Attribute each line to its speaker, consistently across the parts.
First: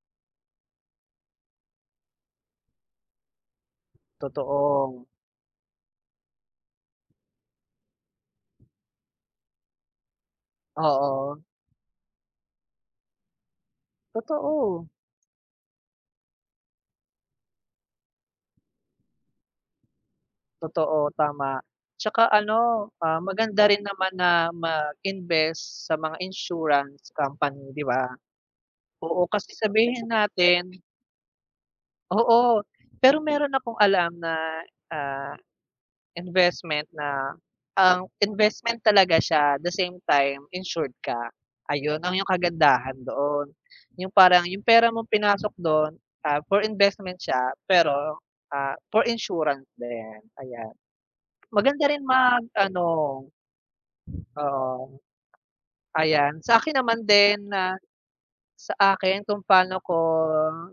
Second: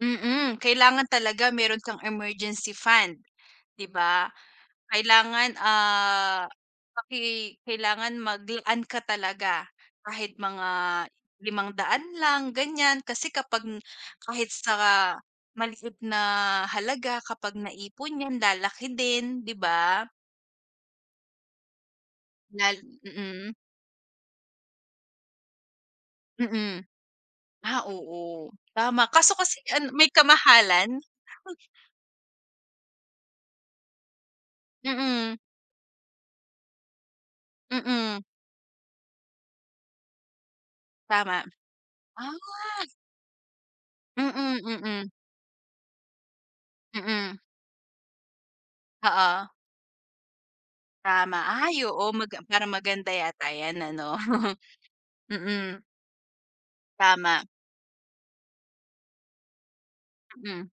Speaker 1: Mm, kailangan talaga meron kang emergency fund, 'di ba?
Speaker 2: Totoo.
Speaker 1: Kailangan, ah, paki kailangan maglaan ka talaga kahit mga
Speaker 2: Oo.
Speaker 1: 500 lang, ganyan. Kasi kapag n kahit sa
Speaker 2: Totoo.
Speaker 1: maliit na halaga kapag naipon yan, lalaki din, 'di ba?
Speaker 2: Totoo, tama. Tsaka
Speaker 1: Lal
Speaker 2: ano, ah,
Speaker 1: mm.
Speaker 2: maganda rin naman na mag-invest sa mga
Speaker 1: Mm.
Speaker 2: insurance company,
Speaker 1: Ah,
Speaker 2: 'di ba?
Speaker 1: oo. Tama
Speaker 2: Oo,
Speaker 1: kaso
Speaker 2: kasi
Speaker 1: kasi an
Speaker 2: sabihin
Speaker 1: may
Speaker 2: natin
Speaker 1: kamahalan.
Speaker 2: Oo. Pero meron akong alam na, ah,
Speaker 1: Mm.
Speaker 2: investment na, ah,
Speaker 1: Mm.
Speaker 2: investment talaga siya, the same time, insured ka.
Speaker 1: Tama.
Speaker 2: Ayun lang ang
Speaker 1: Ah.
Speaker 2: kagandahan doon. Yung parang,
Speaker 1: Mm,
Speaker 2: yung pera mong
Speaker 1: mm.
Speaker 2: pinasok do'n, ah, for investment
Speaker 1: Mm.
Speaker 2: siya pero, ah, for
Speaker 1: Oo.
Speaker 2: insurance din, ayan.
Speaker 1: Tama. Ay,
Speaker 2: Maganda rin
Speaker 1: oo maga
Speaker 2: mag
Speaker 1: parang
Speaker 2: ano
Speaker 1: maganda yata yan ano.
Speaker 2: oo.
Speaker 1: Mm.
Speaker 2: Ayan. Sa akin naman din
Speaker 1: Tama.
Speaker 2: na sa akin kung pa'no ko
Speaker 1: Mm.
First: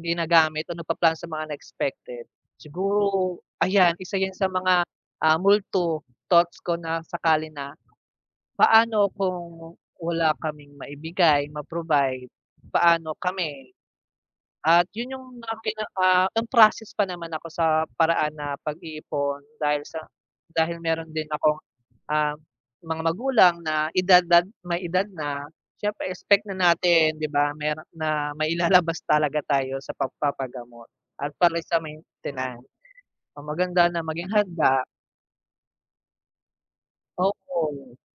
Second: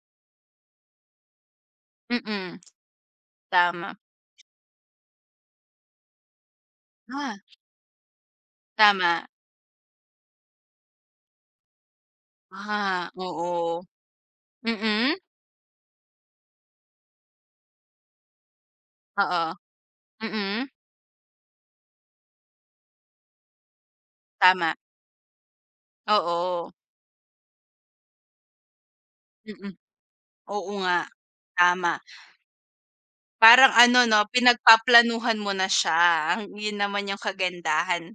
Speaker 2: ginagamit o nagplaplano sa mga unexpected,
Speaker 1: Mm.
Speaker 2: siguro ayan,
Speaker 1: Tama.
Speaker 2: isa yun sa mga, ah, multo thoughts ko na
Speaker 1: Ah.
Speaker 2: sakali na paano
Speaker 1: Tama.
Speaker 2: kung wala kaming maibigay, ma-provide,
Speaker 1: Ah,
Speaker 2: paano kami?
Speaker 1: oo.
Speaker 2: At
Speaker 1: Mm.
Speaker 2: yun yung mga pinaka on process pa naman ako sa paraan na pag-iipon
Speaker 1: Oo.
Speaker 2: dahil sa
Speaker 1: Mm.
Speaker 2: dahil meron din akong, ah, mga magulang na edad dad
Speaker 1: Tama.
Speaker 2: may edad na. Siyempre expect na
Speaker 1: Oo.
Speaker 2: natin, 'di ba? Meron na mailalabas talaga
Speaker 1: Mm.
Speaker 2: tayo sa
Speaker 1: Oo
Speaker 2: pagpapagamot
Speaker 1: nga.
Speaker 2: at para sa
Speaker 1: Tama.
Speaker 2: maintenance. So,
Speaker 1: Parang
Speaker 2: maganda na
Speaker 1: ano, 'no?
Speaker 2: maging handa.
Speaker 1: Pinagpaplanuhan mo na siya. Yun naman yung
Speaker 2: Oo.
Speaker 1: kagandahan.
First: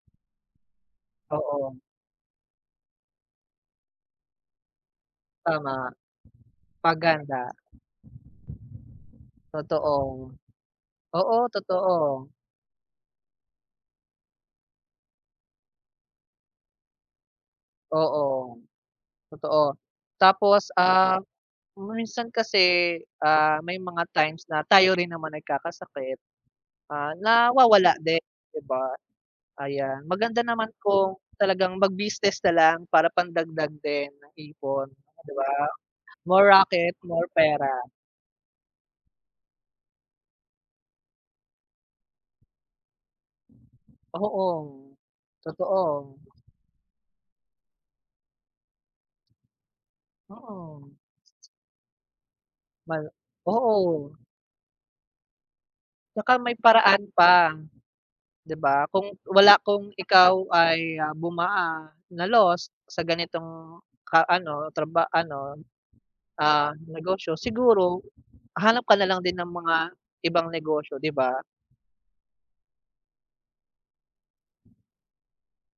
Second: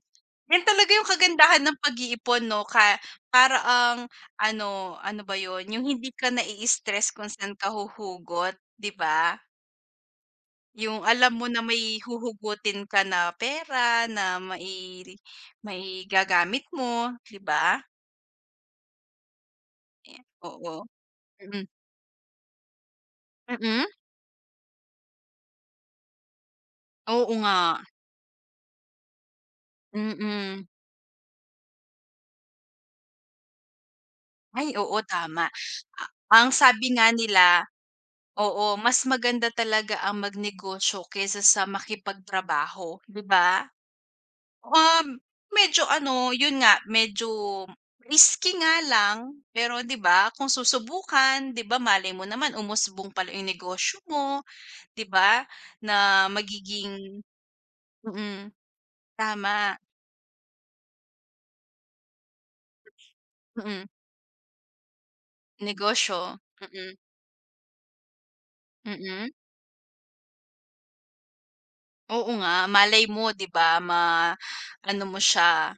Speaker 1: Yun talaga yung kagandahan ng
Speaker 2: Oo.
Speaker 1: pag-iipon, 'no? Ka para ang ano, ano ba yun,
Speaker 2: Tama.
Speaker 1: yung hindi ka
Speaker 2: 'Pag
Speaker 1: nai-stress kung
Speaker 2: handa.
Speaker 1: saan ka huhugot, 'di ba?
Speaker 2: Totoo.
Speaker 1: Yung alam
Speaker 2: Oo,
Speaker 1: mo na may
Speaker 2: totoo.
Speaker 1: huhugutin ka na pera na mai maigagamit mo, 'di ba?
Speaker 2: Oo. Totoo. Tapos,
Speaker 1: Oo.
Speaker 2: ah,
Speaker 1: Mm.
Speaker 2: minsan kasi, ah, may
Speaker 1: Mm.
Speaker 2: mga times na tayo rin naman nagkakasakit. Ah,
Speaker 1: Oo nga.
Speaker 2: nawawala din, 'di ba? Ayan. Maganda naman
Speaker 1: Mm.
Speaker 2: kung talagang mag-business na lang para pandagdag din ng
Speaker 1: Ay,
Speaker 2: ipon.
Speaker 1: oo,
Speaker 2: 'Di
Speaker 1: tama.
Speaker 2: ba?
Speaker 1: A
Speaker 2: More
Speaker 1: ang sabi
Speaker 2: racket,
Speaker 1: nga
Speaker 2: more
Speaker 1: nila
Speaker 2: pera.
Speaker 1: oo, mas maganda talaga ang magnegosyo kaysa sa makipagtrabaho, 'di ba?
Speaker 2: Oo.
Speaker 1: Um, medyo
Speaker 2: Totoo.
Speaker 1: ano, yun nga, medyo risky nga lang. Pero 'di ba kung
Speaker 2: Oo.
Speaker 1: susubukan, 'di ba malay mo naman
Speaker 2: Mal
Speaker 1: umusbong pala yung negosyo
Speaker 2: oo.
Speaker 1: mo, 'di ba? Na
Speaker 2: Tsaka may paraan
Speaker 1: magiging
Speaker 2: pa,
Speaker 1: mm.
Speaker 2: 'di ba? Kung wala
Speaker 1: Tama.
Speaker 2: kung ikaw ay bumaa na lost sa ganitong
Speaker 1: Mm.
Speaker 2: ka ano, traba ano,
Speaker 1: Negosyo,
Speaker 2: ah,
Speaker 1: mm.
Speaker 2: negosyo, siguro hanap ka nalang
Speaker 1: Mm.
Speaker 2: din ng mga ibang negosyo, 'di ba?
Speaker 1: Oo nga, malay mo, 'di ba? Ma ano mo siya